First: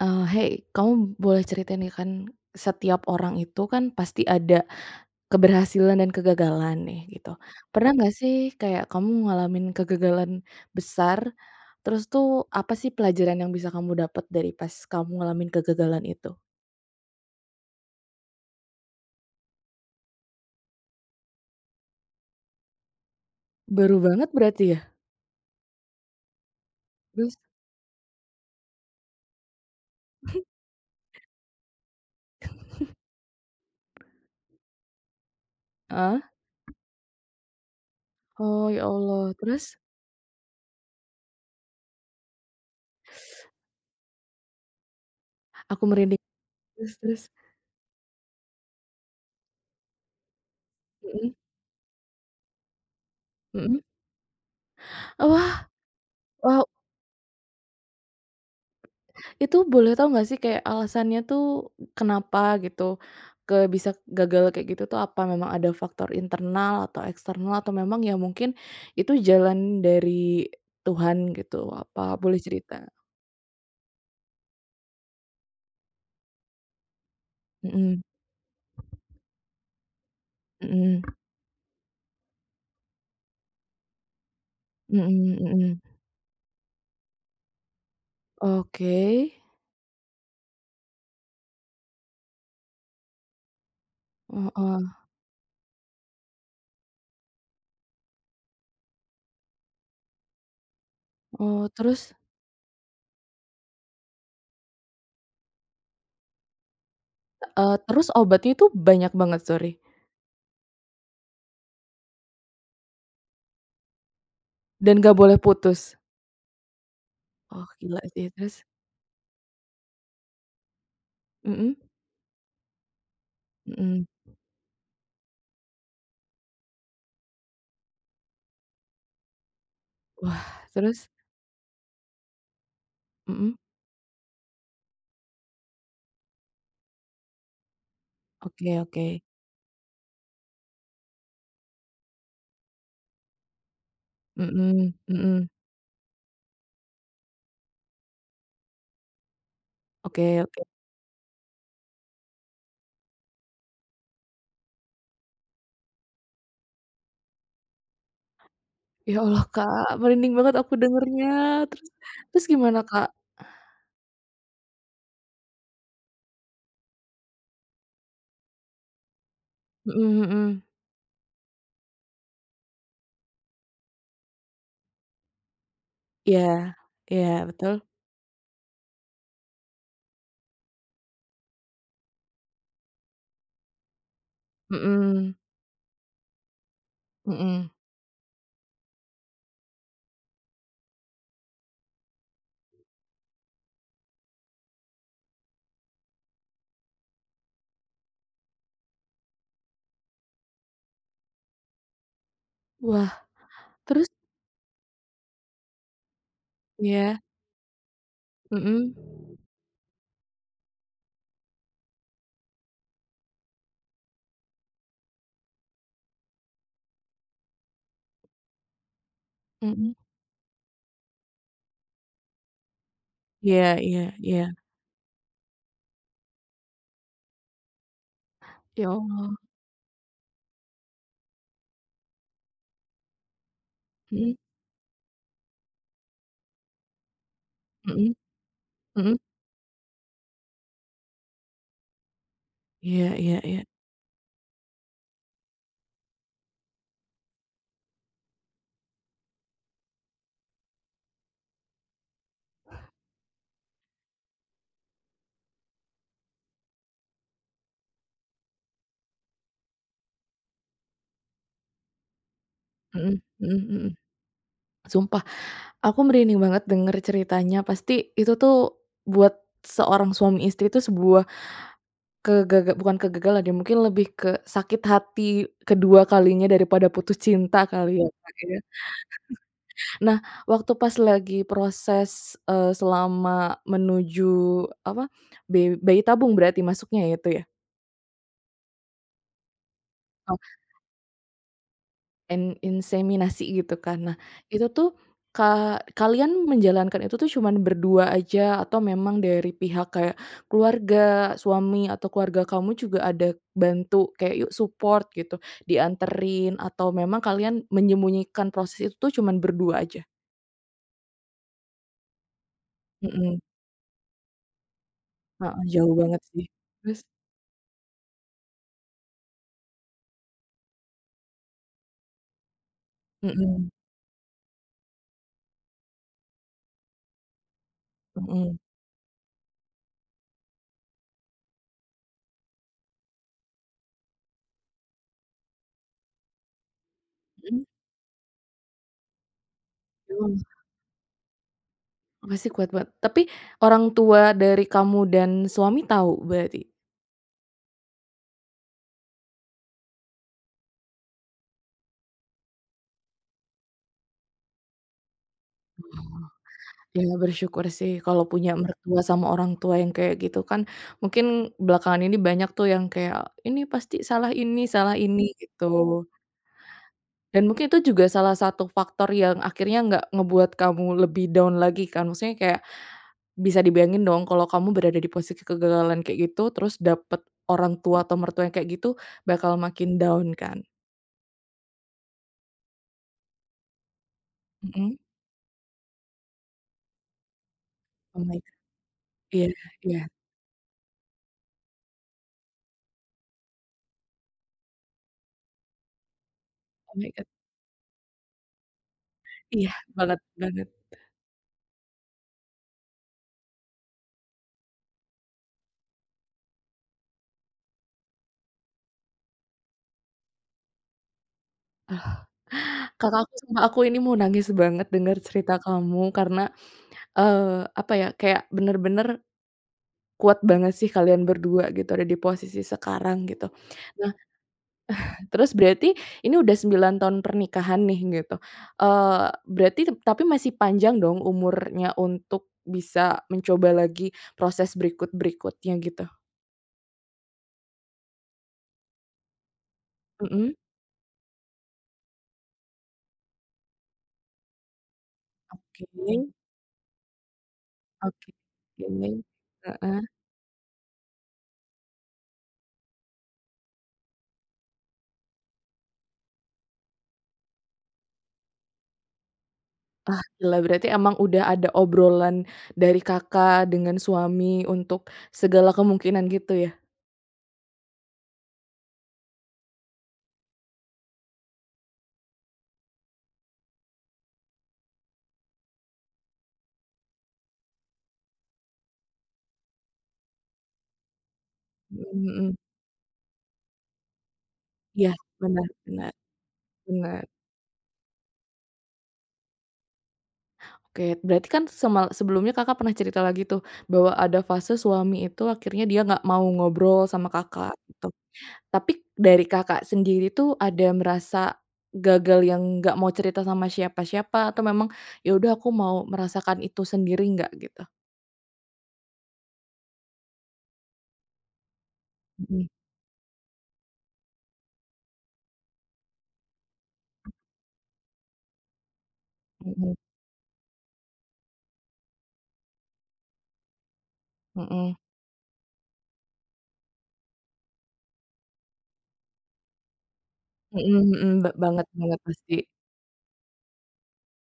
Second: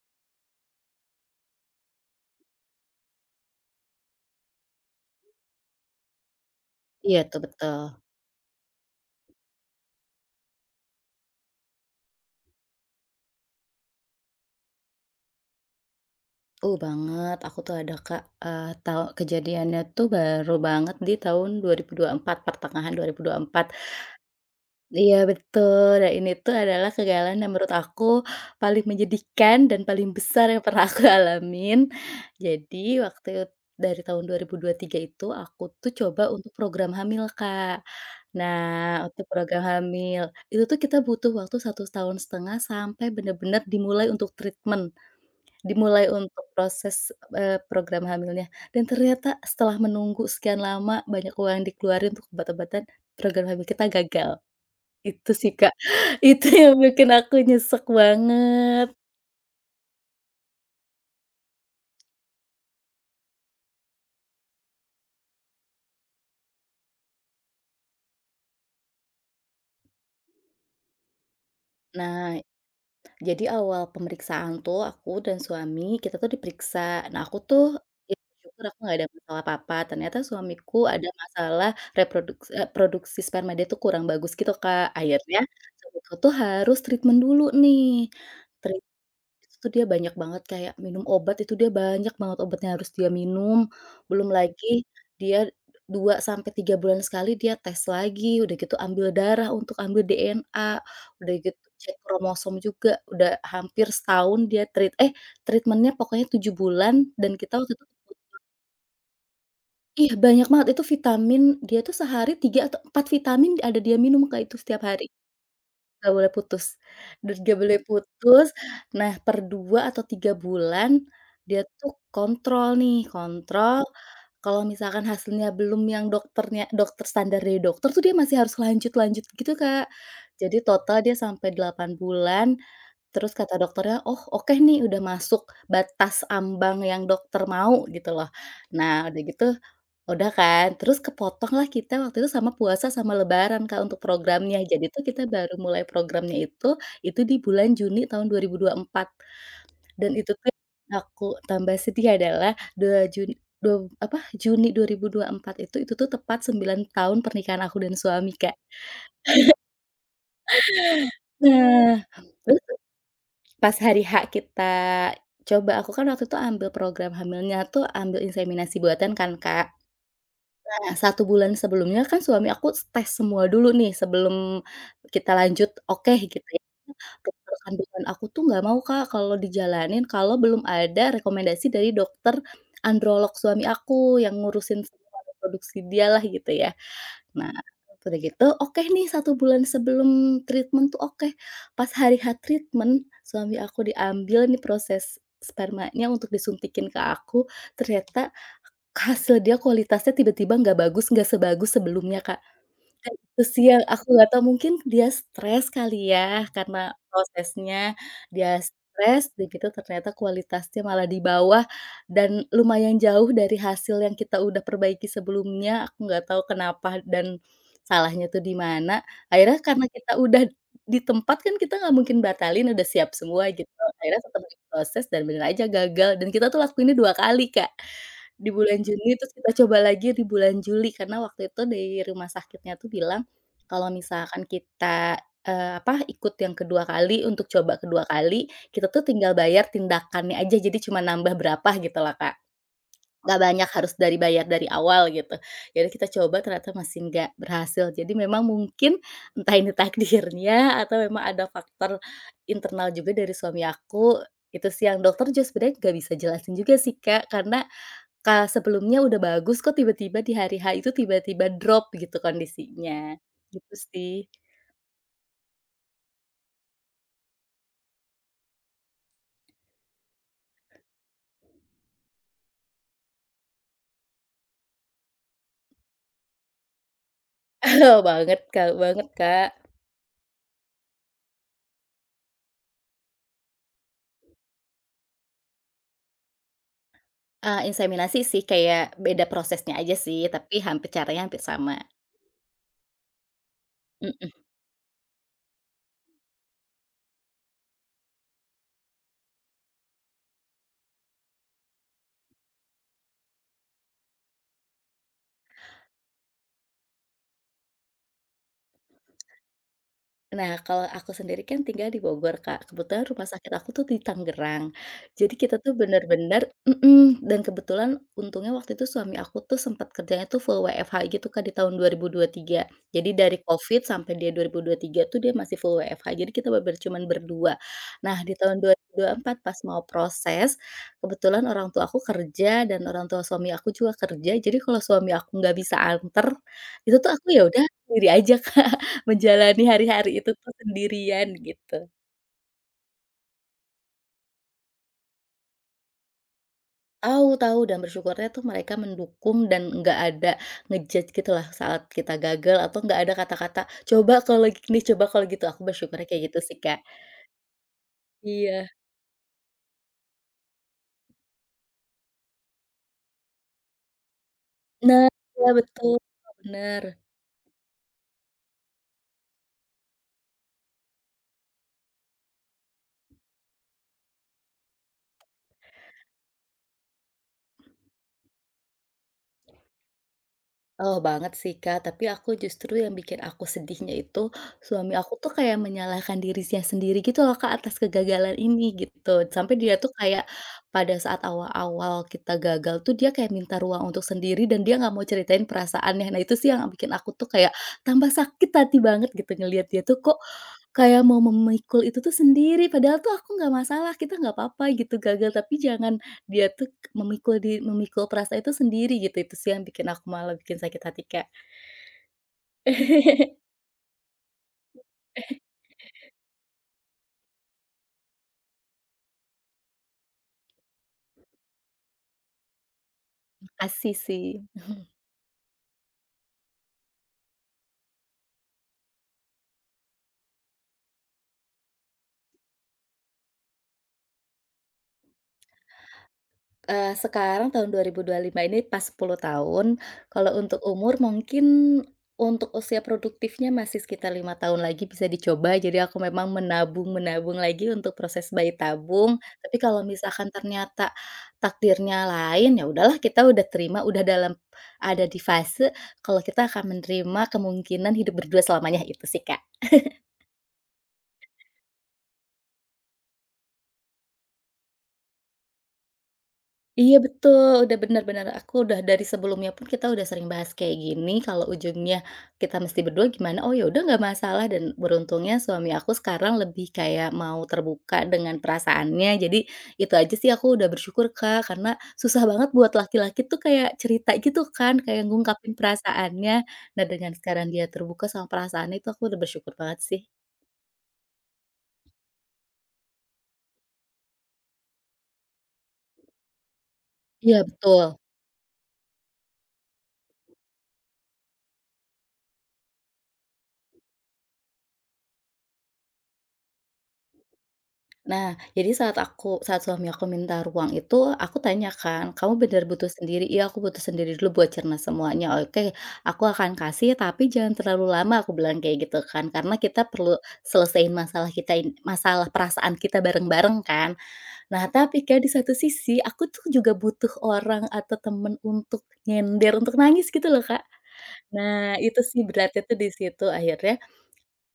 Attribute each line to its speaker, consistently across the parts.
Speaker 1: "Hei, kamu boleh ceritain ya kan, setiap orang itu kan pasti ada keberhasilan dan kegagalan nih,"
Speaker 2: Iya
Speaker 1: gitu.
Speaker 2: tuh betul,
Speaker 1: Pernah nggak sih kayak kamu ngalamin kegagalan besar, terus tuh apa sih pelajaran yang bisa kamu dapat dari pas kamu ngalamin kegagalan itu?
Speaker 2: banget aku tuh ada Kak, tahu kejadiannya tuh baru banget di tahun 2024, pertengahan 2024.
Speaker 1: Baru banget berarti ya?
Speaker 2: Iya betul, dan ini tuh adalah
Speaker 1: Terus
Speaker 2: kegagalan yang menurut aku paling menyedihkan dan paling besar yang pernah aku alamin. Jadi waktu it dari tahun 2023 itu aku tuh
Speaker 1: ah.
Speaker 2: coba untuk program hamil Kak. Nah,
Speaker 1: Oh, ya
Speaker 2: untuk
Speaker 1: Allah,
Speaker 2: program
Speaker 1: terus?
Speaker 2: hamil, itu tuh kita butuh waktu 1,5 tahun sampai bener-bener dimulai untuk treatment.
Speaker 1: Aku
Speaker 2: Dimulai
Speaker 1: merinding,
Speaker 2: untuk
Speaker 1: terus,
Speaker 2: proses,
Speaker 1: terus?
Speaker 2: program hamilnya dan ternyata setelah menunggu sekian lama banyak
Speaker 1: Mhm,
Speaker 2: uang yang dikeluarin untuk obat-obatan, program hamil
Speaker 1: mhm.
Speaker 2: kita gagal. Itu sih,
Speaker 1: Wah,
Speaker 2: Kak, itu
Speaker 1: wah,
Speaker 2: yang bikin aku nyesek banget.
Speaker 1: itu boleh tau nggak sih kayak alasannya tuh kenapa gitu, bisa gagal kayak gitu tuh apa memang ada faktor internal atau eksternal atau memang ya mungkin itu jalan dari Tuhan gitu, apa
Speaker 2: Nah,
Speaker 1: boleh cerita?
Speaker 2: jadi awal pemeriksaan tuh aku dan suami kita tuh diperiksa. Nah, aku tuh
Speaker 1: Mhm,
Speaker 2: ya bersyukur aku nggak ada masalah apa-apa, ternyata suamiku
Speaker 1: mhm,
Speaker 2: ada masalah produksi sperma dia tuh kurang bagus gitu, Kak.
Speaker 1: mhm,
Speaker 2: Akhirnya
Speaker 1: mhm.
Speaker 2: suamiku tuh harus treatment dulu nih. Treat
Speaker 1: Oke,
Speaker 2: Itu tuh dia banyak banget kayak minum obat, itu dia banyak banget obat yang harus dia minum, belum lagi
Speaker 1: heeh.
Speaker 2: dia 2 sampai 3 bulan sekali dia tes lagi, udah gitu ambil darah untuk ambil DNA, udah gitu
Speaker 1: Oh,
Speaker 2: cek
Speaker 1: terus,
Speaker 2: kromosom juga, udah hampir setahun dia treatmentnya pokoknya 7 bulan dan kita waktu itu
Speaker 1: terus obatnya itu banyak banget, sorry?
Speaker 2: iya banyak banget, itu vitamin dia tuh sehari 3 atau 4 vitamin ada dia minum kayak itu setiap
Speaker 1: Dan
Speaker 2: hari.
Speaker 1: nggak boleh putus?
Speaker 2: Nggak boleh putus, dan nggak
Speaker 1: Oh,
Speaker 2: boleh
Speaker 1: gila sih,
Speaker 2: putus.
Speaker 1: terus?
Speaker 2: Nah, per 2 atau 3 bulan dia
Speaker 1: Mhm,
Speaker 2: tuh kontrol nih, kontrol
Speaker 1: mhm.
Speaker 2: kalau misalkan hasilnya belum yang dokternya dokter standar dari dokter tuh dia masih harus lanjut lanjut gitu, Kak. Jadi
Speaker 1: Wah,
Speaker 2: total
Speaker 1: terus?
Speaker 2: dia sampai 8 bulan, terus kata
Speaker 1: Mhm,
Speaker 2: dokternya, "Oh, oke nih udah masuk batas ambang yang dokter mau," gitu loh.
Speaker 1: oke, oke.
Speaker 2: Nah, udah gitu udah kan, terus kepotong lah kita waktu itu sama puasa sama lebaran, Kak, untuk programnya. Jadi
Speaker 1: Mhm,
Speaker 2: tuh kita
Speaker 1: mhm.
Speaker 2: baru mulai programnya itu di bulan Juni tahun 2024 dan itu
Speaker 1: Oke,
Speaker 2: tuh
Speaker 1: oke.
Speaker 2: yang aku tambah sedih adalah dua Juni dua apa, Juni 2024, itu tuh tepat 9 tahun pernikahan aku dan suami, Kak.
Speaker 1: Ya Allah, Kak, merinding banget aku dengernya. Terus,
Speaker 2: Nah,
Speaker 1: terus
Speaker 2: terus
Speaker 1: gimana, Kak?
Speaker 2: pas hari H kita coba, aku kan waktu itu ambil program hamilnya tuh ambil inseminasi buatan kan, Kak.
Speaker 1: Mhm, mhm.
Speaker 2: Nah, satu bulan sebelumnya kan suami aku tes semua dulu nih sebelum kita lanjut, oke gitu ya.
Speaker 1: Iya, iya,
Speaker 2: Dokter
Speaker 1: betul.
Speaker 2: kandungan aku tuh nggak mau Kak kalau dijalanin kalau belum ada rekomendasi dari dokter androlog suami aku yang ngurusin semua
Speaker 1: Mhm,
Speaker 2: reproduksi dialah gitu ya. Nah,
Speaker 1: mhm.
Speaker 2: udah gitu oke nih satu bulan sebelum treatment tuh oke. Pas hari H treatment suami aku diambil nih proses spermanya untuk disuntikin ke aku, ternyata hasil dia kualitasnya tiba-tiba nggak bagus, nggak sebagus sebelumnya, Kak.
Speaker 1: Wah,
Speaker 2: Kayak gitu sih yang aku
Speaker 1: terus?
Speaker 2: nggak tahu, mungkin dia stres kali ya karena
Speaker 1: Iya,
Speaker 2: prosesnya, dia
Speaker 1: mhm.
Speaker 2: stres, udah gitu ternyata kualitasnya malah di bawah dan lumayan jauh dari hasil yang kita udah perbaiki sebelumnya, aku nggak tahu kenapa dan salahnya tuh di mana. Akhirnya karena
Speaker 1: Mhm.
Speaker 2: kita udah di tempat kan kita nggak mungkin batalin, udah siap semua gitu,
Speaker 1: Iya, iya,
Speaker 2: akhirnya
Speaker 1: iya.
Speaker 2: tetap diproses dan bener aja gagal dan kita tuh lakuinnya 2 kali, Kak. Di bulan
Speaker 1: Ya
Speaker 2: Juni, terus
Speaker 1: Allah.
Speaker 2: kita coba lagi di bulan Juli, karena waktu itu dari rumah sakitnya tuh bilang, kalau
Speaker 1: Mhm,
Speaker 2: misalkan kita, apa, ikut yang kedua kali, untuk coba kedua
Speaker 1: mhm,
Speaker 2: kali, kita tuh
Speaker 1: mhm.
Speaker 2: tinggal bayar tindakannya aja, jadi cuma nambah berapa gitu loh, Kak.
Speaker 1: Iya, iya,
Speaker 2: Nggak
Speaker 1: iya.
Speaker 2: banyak, harus dari bayar dari awal gitu. Jadi kita coba, ternyata masih nggak berhasil. Jadi memang mungkin, entah ini takdirnya, atau memang ada faktor internal juga dari suami aku, itu sih yang dokter juga sebenarnya nggak bisa jelasin juga sih, Kak, karena ka sebelumnya udah bagus kok tiba-tiba di hari H itu tiba-tiba drop gitu kondisinya,
Speaker 1: Mhm, mhm,
Speaker 2: gitu
Speaker 1: mhm.
Speaker 2: sih.
Speaker 1: Sumpah, aku merinding banget denger ceritanya, pasti itu tuh buat seorang suami istri itu sebuah bukan kegagalan ya, mungkin lebih ke sakit hati kedua kalinya daripada putus cinta kali ya, Kak,
Speaker 2: Banget
Speaker 1: ya.
Speaker 2: Kak, banget Kak.
Speaker 1: Nah, waktu pas lagi proses, selama menuju, apa, bayi tabung berarti masuknya ya itu
Speaker 2: Inseminasi sih kayak beda prosesnya aja sih,
Speaker 1: ya?
Speaker 2: tapi hampir caranya hampir sama,
Speaker 1: Inseminasi gitu kan. Nah,
Speaker 2: mhm.
Speaker 1: itu tuh ka kalian menjalankan itu tuh cuman berdua aja atau memang dari pihak kayak keluarga suami atau keluarga kamu juga ada bantu kayak, "Yuk, support," gitu, dianterin atau memang kalian menyembunyikan proses itu tuh cuman berdua aja?
Speaker 2: Nah, kalau aku sendiri kan tinggal di Bogor, Kak. Kebetulan rumah
Speaker 1: Mhm,
Speaker 2: sakit aku tuh di Tangerang. Jadi kita
Speaker 1: heeh,
Speaker 2: tuh
Speaker 1: jauh banget sih.
Speaker 2: bener-bener
Speaker 1: Terus?
Speaker 2: mhm, dan kebetulan untungnya waktu itu suami aku tuh sempat kerjanya tuh full WFH gitu, Kak, di tahun 2023. Jadi dari
Speaker 1: Mhm,
Speaker 2: Covid sampai dia 2023 tuh dia masih full WFH. Jadi kita bener cuman berdua. Nah, di
Speaker 1: mhm,
Speaker 2: tahun 2024 pas mau proses, kebetulan orang tua aku kerja dan orang tua suami aku juga kerja. Jadi kalau suami aku nggak bisa anter, itu tuh aku ya udah
Speaker 1: mhm,
Speaker 2: sendiri aja, Kak. Menjalani hari-hari itu
Speaker 1: emang
Speaker 2: tuh sendirian gitu.
Speaker 1: pasti kuat banget. Tapi orang tua dari kamu dan suami tahu berarti?
Speaker 2: Tahu, tahu dan bersyukurnya tuh mereka mendukung dan nggak ada ngejudge gitu lah saat kita gagal atau nggak ada kata-kata, "Coba kalau gini, coba kalau gitu." Aku bersyukurnya kayak
Speaker 1: Oh.
Speaker 2: gitu sih, Kak.
Speaker 1: Ya, bersyukur sih kalau punya
Speaker 2: Iya.
Speaker 1: mertua sama orang tua yang kayak gitu kan, mungkin belakangan ini banyak tuh yang kayak, "Ini pasti salah, ini salah
Speaker 2: Nah,
Speaker 1: ini,"
Speaker 2: iya
Speaker 1: gitu.
Speaker 2: betul, bener.
Speaker 1: Dan mungkin itu juga salah satu faktor yang akhirnya nggak ngebuat kamu lebih down lagi kan, maksudnya kayak bisa dibayangin dong kalau kamu berada di posisi kegagalan kayak gitu, terus dapet orang tua atau mertua yang kayak gitu, bakal makin down kan.
Speaker 2: Oh, banget sih, Kak, tapi aku justru yang bikin aku sedihnya itu, suami
Speaker 1: Mhm.
Speaker 2: aku tuh kayak menyalahkan dirinya sendiri gitu loh, Kak, atas
Speaker 1: Oh my
Speaker 2: kegagalan
Speaker 1: god.
Speaker 2: ini gitu.
Speaker 1: Iya,
Speaker 2: Sampai dia tuh
Speaker 1: iya.
Speaker 2: kayak pada saat awal-awal kita gagal tuh dia kayak minta ruang untuk sendiri dan dia nggak mau ceritain perasaannya. Nah, itu sih yang bikin
Speaker 1: Oh
Speaker 2: aku
Speaker 1: my
Speaker 2: tuh
Speaker 1: god.
Speaker 2: kayak tambah sakit hati banget gitu
Speaker 1: Iya,
Speaker 2: ngelihat dia tuh kok
Speaker 1: banget, banget.
Speaker 2: kayak mau memikul itu tuh sendiri, padahal tuh aku nggak masalah, kita nggak apa-apa gitu gagal, tapi jangan dia tuh memikul perasaan itu sendiri gitu, itu sih yang bikin aku malah bikin sakit hati, Kak.
Speaker 1: Kakak aku sama aku ini mau nangis banget dengar cerita kamu karena, eee, apa ya, kayak bener-bener kuat banget sih kalian berdua gitu ada di posisi sekarang gitu.
Speaker 2: Makasih
Speaker 1: Nah,
Speaker 2: sih.
Speaker 1: terus berarti ini udah 9 tahun pernikahan nih gitu, eee, berarti tapi masih panjang dong umurnya untuk bisa mencoba lagi proses berikut-berikutnya gitu?
Speaker 2: Sekarang tahun dua dua ribu dua lima ini pas 10 tahun, kalau
Speaker 1: Mhm,
Speaker 2: untuk umur mungkin untuk usia produktifnya masih sekitar 5 tahun lagi bisa dicoba,
Speaker 1: oke,
Speaker 2: jadi aku memang menabung-menabung lagi untuk
Speaker 1: oke,
Speaker 2: proses bayi
Speaker 1: oke,
Speaker 2: tabung, tapi kalau
Speaker 1: heeh.
Speaker 2: misalkan ternyata takdirnya lain, ya udahlah kita udah terima, udah dalam ada di fase kalau kita akan menerima kemungkinan hidup berdua selamanya, itu sih, Kak.
Speaker 1: Ah, gila, berarti emang udah ada obrolan dari Kakak dengan suami untuk segala kemungkinan gitu ya?
Speaker 2: Iya betul, udah bener bener, aku udah dari sebelumnya pun kita udah sering bahas kayak gini, kalau ujungnya kita mesti berdua gimana, oh ya udah nggak masalah dan beruntungnya suami aku sekarang lebih kayak mau terbuka dengan perasaannya, jadi itu aja sih aku udah bersyukur, Kak, karena susah
Speaker 1: Mhm,
Speaker 2: banget
Speaker 1: mhm.
Speaker 2: buat laki-laki tuh kayak cerita gitu kan, kayak
Speaker 1: Iya,
Speaker 2: ngungkapin
Speaker 1: benar, benar,
Speaker 2: perasaannya. Nah dengan
Speaker 1: benar.
Speaker 2: sekarang dia terbuka sama perasaannya itu aku udah bersyukur banget sih.
Speaker 1: Oke, berarti kan sebelumnya Kakak pernah cerita lagi tuh bahwa ada fase suami itu akhirnya dia nggak mau ngobrol sama
Speaker 2: Iya
Speaker 1: Kakak
Speaker 2: betul.
Speaker 1: gitu. Tapi dari Kakak sendiri tuh ada merasa gagal yang nggak mau cerita sama siapa-siapa atau memang, "Ya udah, aku mau merasakan itu sendiri," nggak gitu?
Speaker 2: Nah, jadi saat suami aku minta ruang itu, aku tanyakan, "Kamu benar-benar
Speaker 1: Mhm,
Speaker 2: butuh sendiri?" "Iya, aku butuh sendiri dulu buat cerna semuanya." "Oke, aku akan kasih tapi jangan terlalu lama," aku bilang kayak gitu kan. Karena kita
Speaker 1: mhm,
Speaker 2: perlu selesaiin masalah perasaan kita bareng-bareng kan. Nah,
Speaker 1: mhm.
Speaker 2: tapi Kak, di satu sisi aku tuh juga butuh orang atau temen untuk nyender, untuk nangis gitu loh, Kak.
Speaker 1: Mhm, mhm,
Speaker 2: Nah,
Speaker 1: banget,
Speaker 2: itu sih
Speaker 1: banget pasti.
Speaker 2: beratnya tuh di situ. Akhirnya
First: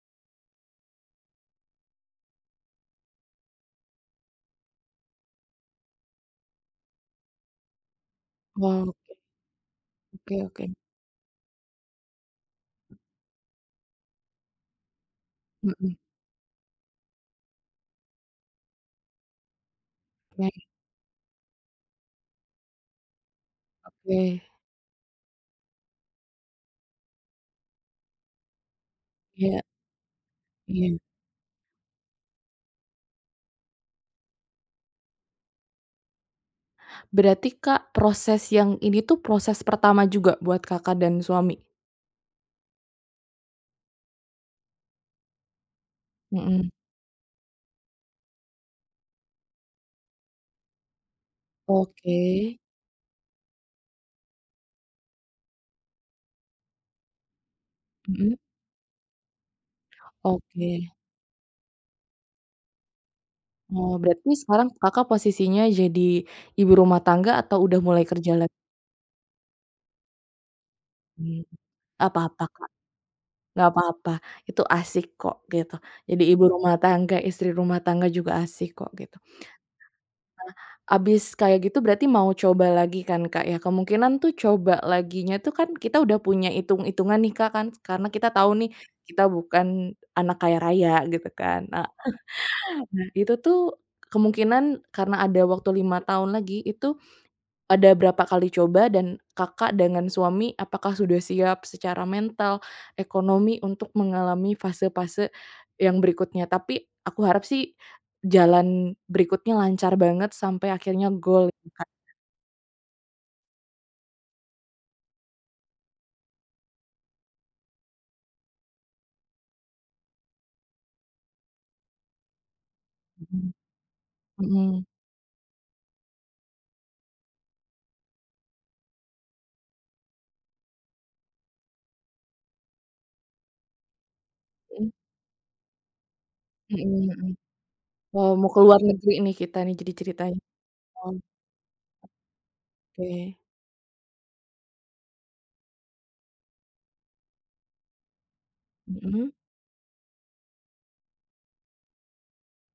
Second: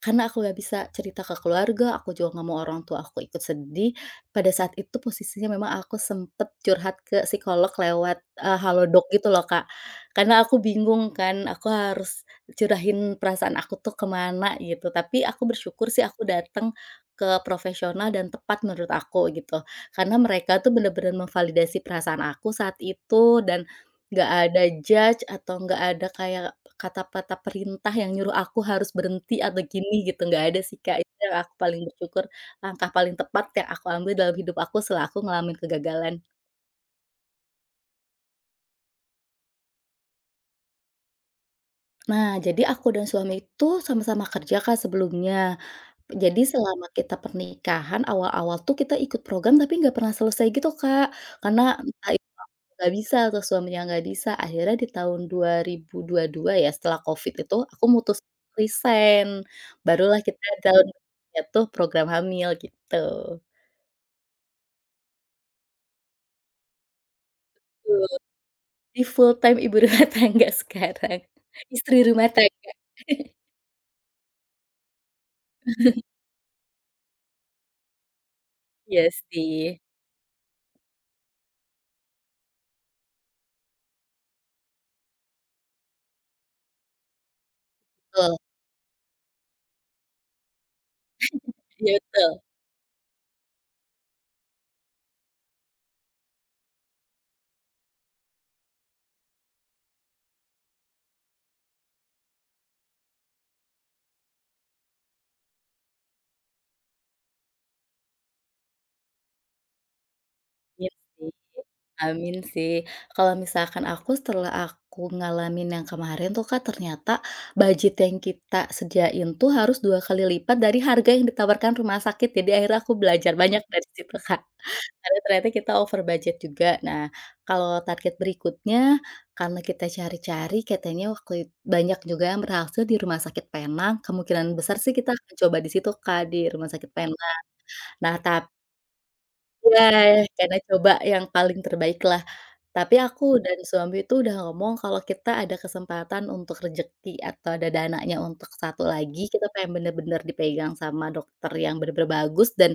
Speaker 2: karena aku nggak bisa cerita ke keluarga, aku juga nggak mau orang tua aku ikut sedih. Pada saat itu posisinya memang aku sempet curhat ke psikolog lewat,
Speaker 1: Wow,
Speaker 2: halodoc gitu loh, Kak.
Speaker 1: oke,
Speaker 2: Karena aku
Speaker 1: oke, oke.
Speaker 2: bingung kan, aku harus curahin perasaan aku tuh kemana gitu. Tapi aku bersyukur
Speaker 1: Mhm,
Speaker 2: sih aku datang ke profesional dan tepat menurut aku gitu. Karena mereka
Speaker 1: baik,
Speaker 2: tuh bener-bener memvalidasi perasaan aku saat itu dan nggak
Speaker 1: oke.
Speaker 2: ada judge atau nggak ada kayak kata-kata perintah yang nyuruh aku harus berhenti atau
Speaker 1: Iya,
Speaker 2: gini gitu, nggak ada sih, Kak.
Speaker 1: iya.
Speaker 2: Itu yang aku paling bersyukur, langkah paling tepat yang aku ambil dalam hidup aku setelah aku ngalamin kegagalan.
Speaker 1: Berarti Kak, proses yang ini tuh proses pertama juga buat Kakak dan suami?
Speaker 2: Nah, jadi aku dan suami itu sama-sama kerja, Kak, sebelumnya. Jadi
Speaker 1: Mhm,
Speaker 2: selama kita pernikahan awal-awal tuh kita ikut program tapi nggak pernah selesai gitu, Kak. Karena entah
Speaker 1: oke,
Speaker 2: itu aku nggak bisa atau suaminya nggak bisa. Akhirnya di tahun 2022 ya setelah Covid itu aku mutus
Speaker 1: mhm,
Speaker 2: resign. Barulah kita tahun
Speaker 1: oke.
Speaker 2: tuh program hamil gitu.
Speaker 1: Oh, berarti sekarang Kakak posisinya jadi ibu rumah tangga atau udah mulai
Speaker 2: Betul,
Speaker 1: kerja lagi?
Speaker 2: jadi full time ibu rumah tangga sekarang. Istri
Speaker 1: Nggak
Speaker 2: rumah
Speaker 1: apa-apa
Speaker 2: tangga.
Speaker 1: Kak, nggak apa-apa, itu asik kok gitu. Jadi ibu rumah tangga, istri rumah tangga juga asik kok
Speaker 2: Iya
Speaker 1: gitu.
Speaker 2: sih.
Speaker 1: Abis kayak gitu berarti mau coba lagi kan, Kak, ya? Kemungkinan tuh coba laginya tuh kan kita udah punya hitung hitungan nih, Kak, kan karena kita
Speaker 2: Betul,
Speaker 1: tahu nih kita bukan anak kaya raya gitu kan. Nah,
Speaker 2: iya betul,
Speaker 1: nah, itu tuh kemungkinan karena ada waktu 5 tahun lagi itu ada berapa kali coba dan Kakak dengan suami apakah sudah siap secara mental, ekonomi untuk mengalami fase-fase yang berikutnya? Tapi aku harap sih jalan berikutnya lancar banget sampai
Speaker 2: iya
Speaker 1: akhirnya
Speaker 2: sih.
Speaker 1: goal gitu.
Speaker 2: Amin sih. Kalau misalkan aku setelah aku ngalamin yang kemarin tuh Kak, ternyata budget yang kita sediain tuh harus 2 kali lipat dari harga yang ditawarkan rumah sakit. Jadi akhirnya aku belajar
Speaker 1: Mmm,
Speaker 2: banyak dari situ Kak,
Speaker 1: mhm,
Speaker 2: karena ternyata kita over budget juga. Nah, kalau target berikutnya, karena kita cari-cari katanya waktu it banyak juga yang berhasil di rumah sakit Penang, kemungkinan besar
Speaker 1: mhm,
Speaker 2: sih kita akan coba di situ Kak, di rumah
Speaker 1: mhm,
Speaker 2: sakit
Speaker 1: mhm.
Speaker 2: Penang. Nah
Speaker 1: Wow,
Speaker 2: tapi
Speaker 1: mau ke luar negeri nih kita nih
Speaker 2: ya,
Speaker 1: jadi ceritanya.
Speaker 2: karena coba yang paling terbaik lah. Tapi
Speaker 1: Oke.
Speaker 2: aku dan suami itu udah ngomong kalau kita ada kesempatan untuk rezeki atau ada dananya untuk satu lagi,
Speaker 1: Mhm,
Speaker 2: kita pengen bener-bener dipegang sama dokter yang bener-bener bagus dan,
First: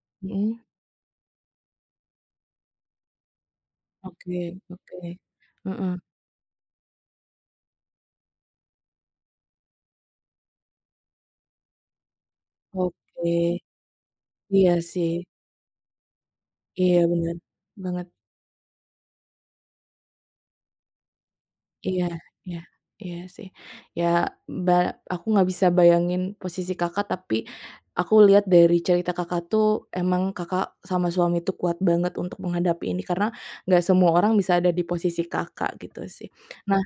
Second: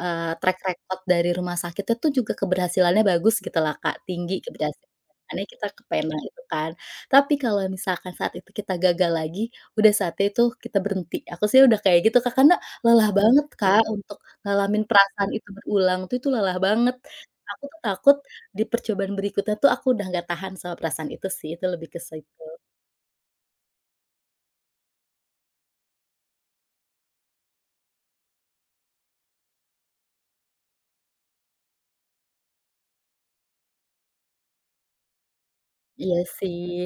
Speaker 1: mhm.
Speaker 2: track record dari rumah sakitnya tuh juga keberhasilannya bagus gitu lah Kak, tinggi
Speaker 1: Oke,
Speaker 2: keberhasilannya
Speaker 1: oke.
Speaker 2: makanya kita
Speaker 1: Heeh,
Speaker 2: kepengen itu kan. Tapi kalau misalkan saat itu kita gagal lagi, udah saatnya itu kita berhenti. Aku sih udah kayak gitu Kak, karena lelah
Speaker 1: oke.
Speaker 2: banget Kak, untuk
Speaker 1: Iya
Speaker 2: ngalamin
Speaker 1: sih.
Speaker 2: perasaan itu berulang tuh itu lelah banget.
Speaker 1: Iya, bener
Speaker 2: Aku tuh
Speaker 1: banget.
Speaker 2: takut di percobaan berikutnya tuh aku udah nggak tahan sama perasaan itu sih, itu lebih ke
Speaker 1: Iya,
Speaker 2: sit
Speaker 1: iya, iya sih. Ya, ba aku nggak bisa bayangin posisi Kakak, tapi aku lihat dari cerita Kakak tuh emang Kakak sama suami tuh kuat banget untuk menghadapi ini, karena nggak semua orang bisa ada di posisi Kakak, gitu
Speaker 2: iya
Speaker 1: sih.
Speaker 2: sih.
Speaker 1: Nah,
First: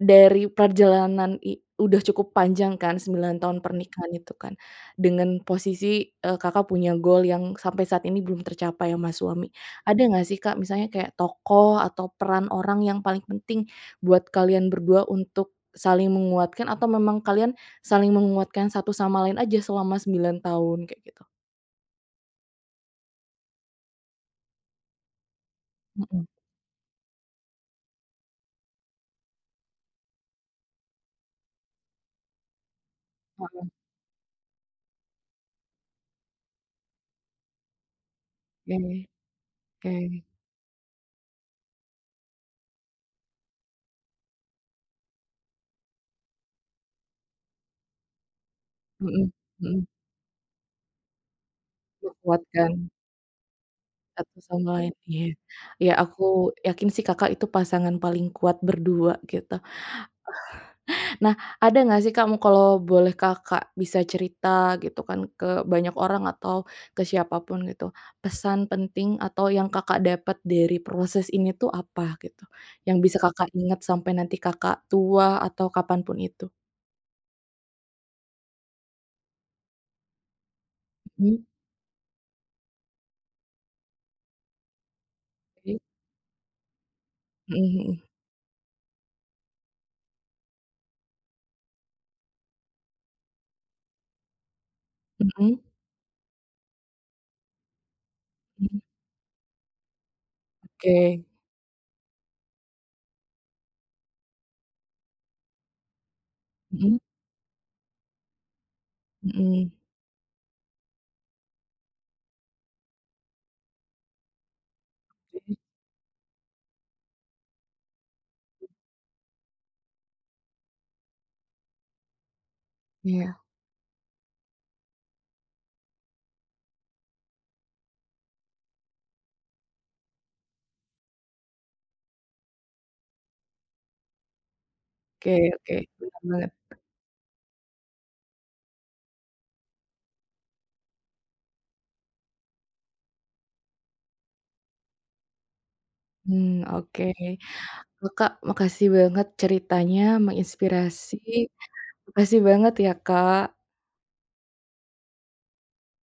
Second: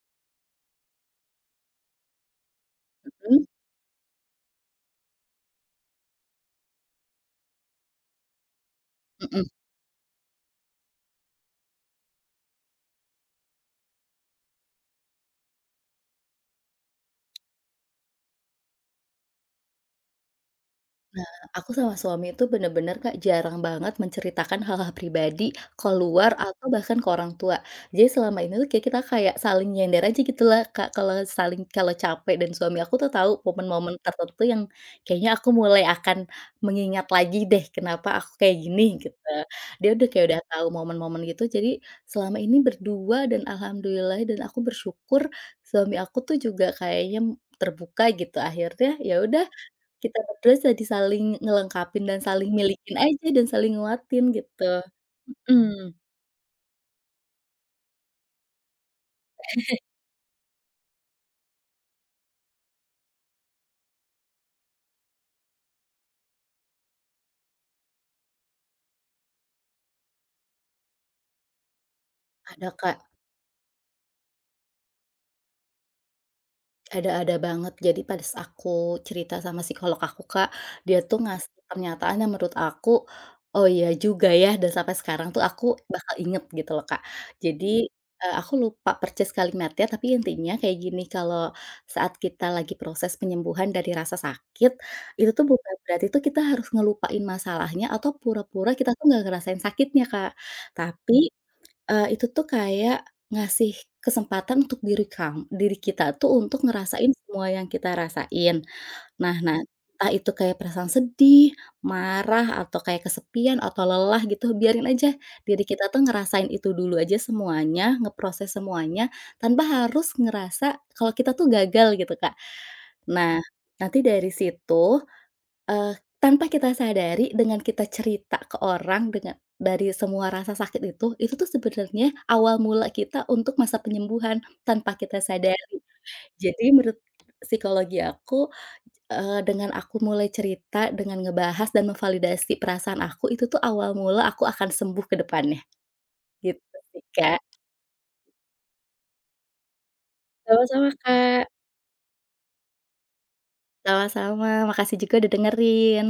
Speaker 1: dari perjalanan udah cukup panjang kan sembilan
Speaker 2: Mmm,
Speaker 1: tahun pernikahan itu kan, dengan posisi, Kakak punya goal yang sampai saat ini belum tercapai sama
Speaker 2: mhm.
Speaker 1: suami. Ada nggak sih Kak misalnya kayak tokoh atau peran orang yang paling penting buat kalian berdua untuk saling menguatkan atau memang kalian saling menguatkan satu sama lain aja selama 9 tahun kayak gitu?
Speaker 2: Aku sama suami itu bener-bener, Kak, jarang banget menceritakan hal-hal pribadi
Speaker 1: Mhm.
Speaker 2: keluar atau bahkan ke orang tua. Jadi selama ini tuh kayak kita kayak saling nyender aja gitu lah, Kak, kalau saling kalau capek dan suami aku tuh tahu
Speaker 1: Oke,
Speaker 2: momen-momen tertentu yang kayaknya aku mulai akan mengingat lagi deh kenapa aku kayak gini gitu. Dia udah kayak
Speaker 1: oke.
Speaker 2: udah tahu momen-momen gitu, jadi selama ini berdua dan alhamdulillah dan aku bersyukur suami aku tuh juga kayaknya terbuka gitu akhirnya
Speaker 1: Mhm,
Speaker 2: ya
Speaker 1: mhm.
Speaker 2: udah
Speaker 1: Mhm.
Speaker 2: kita berdua jadi saling ngelengkapin dan saling
Speaker 1: Menguatkan.
Speaker 2: milikin aja dan saling nguatin
Speaker 1: Satu sama
Speaker 2: gitu.
Speaker 1: lain, iya. Iya,
Speaker 2: Mhm,
Speaker 1: aku yakin sih Kakak itu pasangan paling kuat berdua, gitu. Nah, ada nggak sih Kak, kalau boleh Kakak bisa cerita gitu kan ke banyak orang atau ke siapapun gitu, pesan penting atau yang Kakak dapat dari proses ini tuh apa gitu?
Speaker 2: ada
Speaker 1: Yang
Speaker 2: Kak.
Speaker 1: bisa Kakak ingat sampai nanti Kakak tua atau kapanpun itu?
Speaker 2: Ada-ada banget. Jadi pas aku cerita sama psikolog aku, Kak, dia tuh
Speaker 1: Mhm,
Speaker 2: ngasih pernyataan yang menurut aku, "Oh iya juga ya," dan sampai sekarang tuh aku
Speaker 1: oke.
Speaker 2: bakal inget gitu loh, Kak.
Speaker 1: Mhm,
Speaker 2: Jadi,
Speaker 1: mhm.
Speaker 2: aku lupa persis kalimatnya, tapi intinya kayak gini, kalau saat kita lagi proses penyembuhan dari rasa sakit, itu tuh
Speaker 1: Mhm,
Speaker 2: bukan berarti tuh kita harus ngelupain masalahnya atau pura-pura
Speaker 1: mhm.
Speaker 2: kita tuh nggak ngerasain sakitnya, Kak. Tapi
Speaker 1: Oke.
Speaker 2: Itu tuh kayak ngasih kesempatan untuk diri kamu, diri kita tuh untuk
Speaker 1: Mhm,
Speaker 2: ngerasain semua yang kita rasain. Nah nah,
Speaker 1: mhm.
Speaker 2: entah itu kayak perasaan sedih, marah, atau kayak kesepian, atau lelah gitu, biarin aja
Speaker 1: Oke.
Speaker 2: diri kita tuh ngerasain itu dulu aja semuanya, ngeproses semuanya, tanpa harus ngerasa kalau kita tuh gagal gitu, Kak. Nah,
Speaker 1: Iya,
Speaker 2: nanti dari situ Eee, tanpa kita sadari dengan kita cerita ke orang dengan dari semua rasa sakit itu tuh sebenarnya awal mula kita untuk masa penyembuhan tanpa kita
Speaker 1: oke, oke,
Speaker 2: sadari.
Speaker 1: bener banget.
Speaker 2: Jadi menurut psikologi aku, dengan aku mulai cerita, dengan ngebahas dan memvalidasi perasaan aku, itu tuh awal mula aku akan sembuh ke depannya,
Speaker 1: Mmm,
Speaker 2: gitu
Speaker 1: oke.
Speaker 2: sih, Kak.
Speaker 1: Kakak, makasih banget ceritanya
Speaker 2: Sama-sama,
Speaker 1: menginspirasi.
Speaker 2: Kak.
Speaker 1: Makasih banget ya, Kak.
Speaker 2: Sama-sama, makasih juga udah dengerin.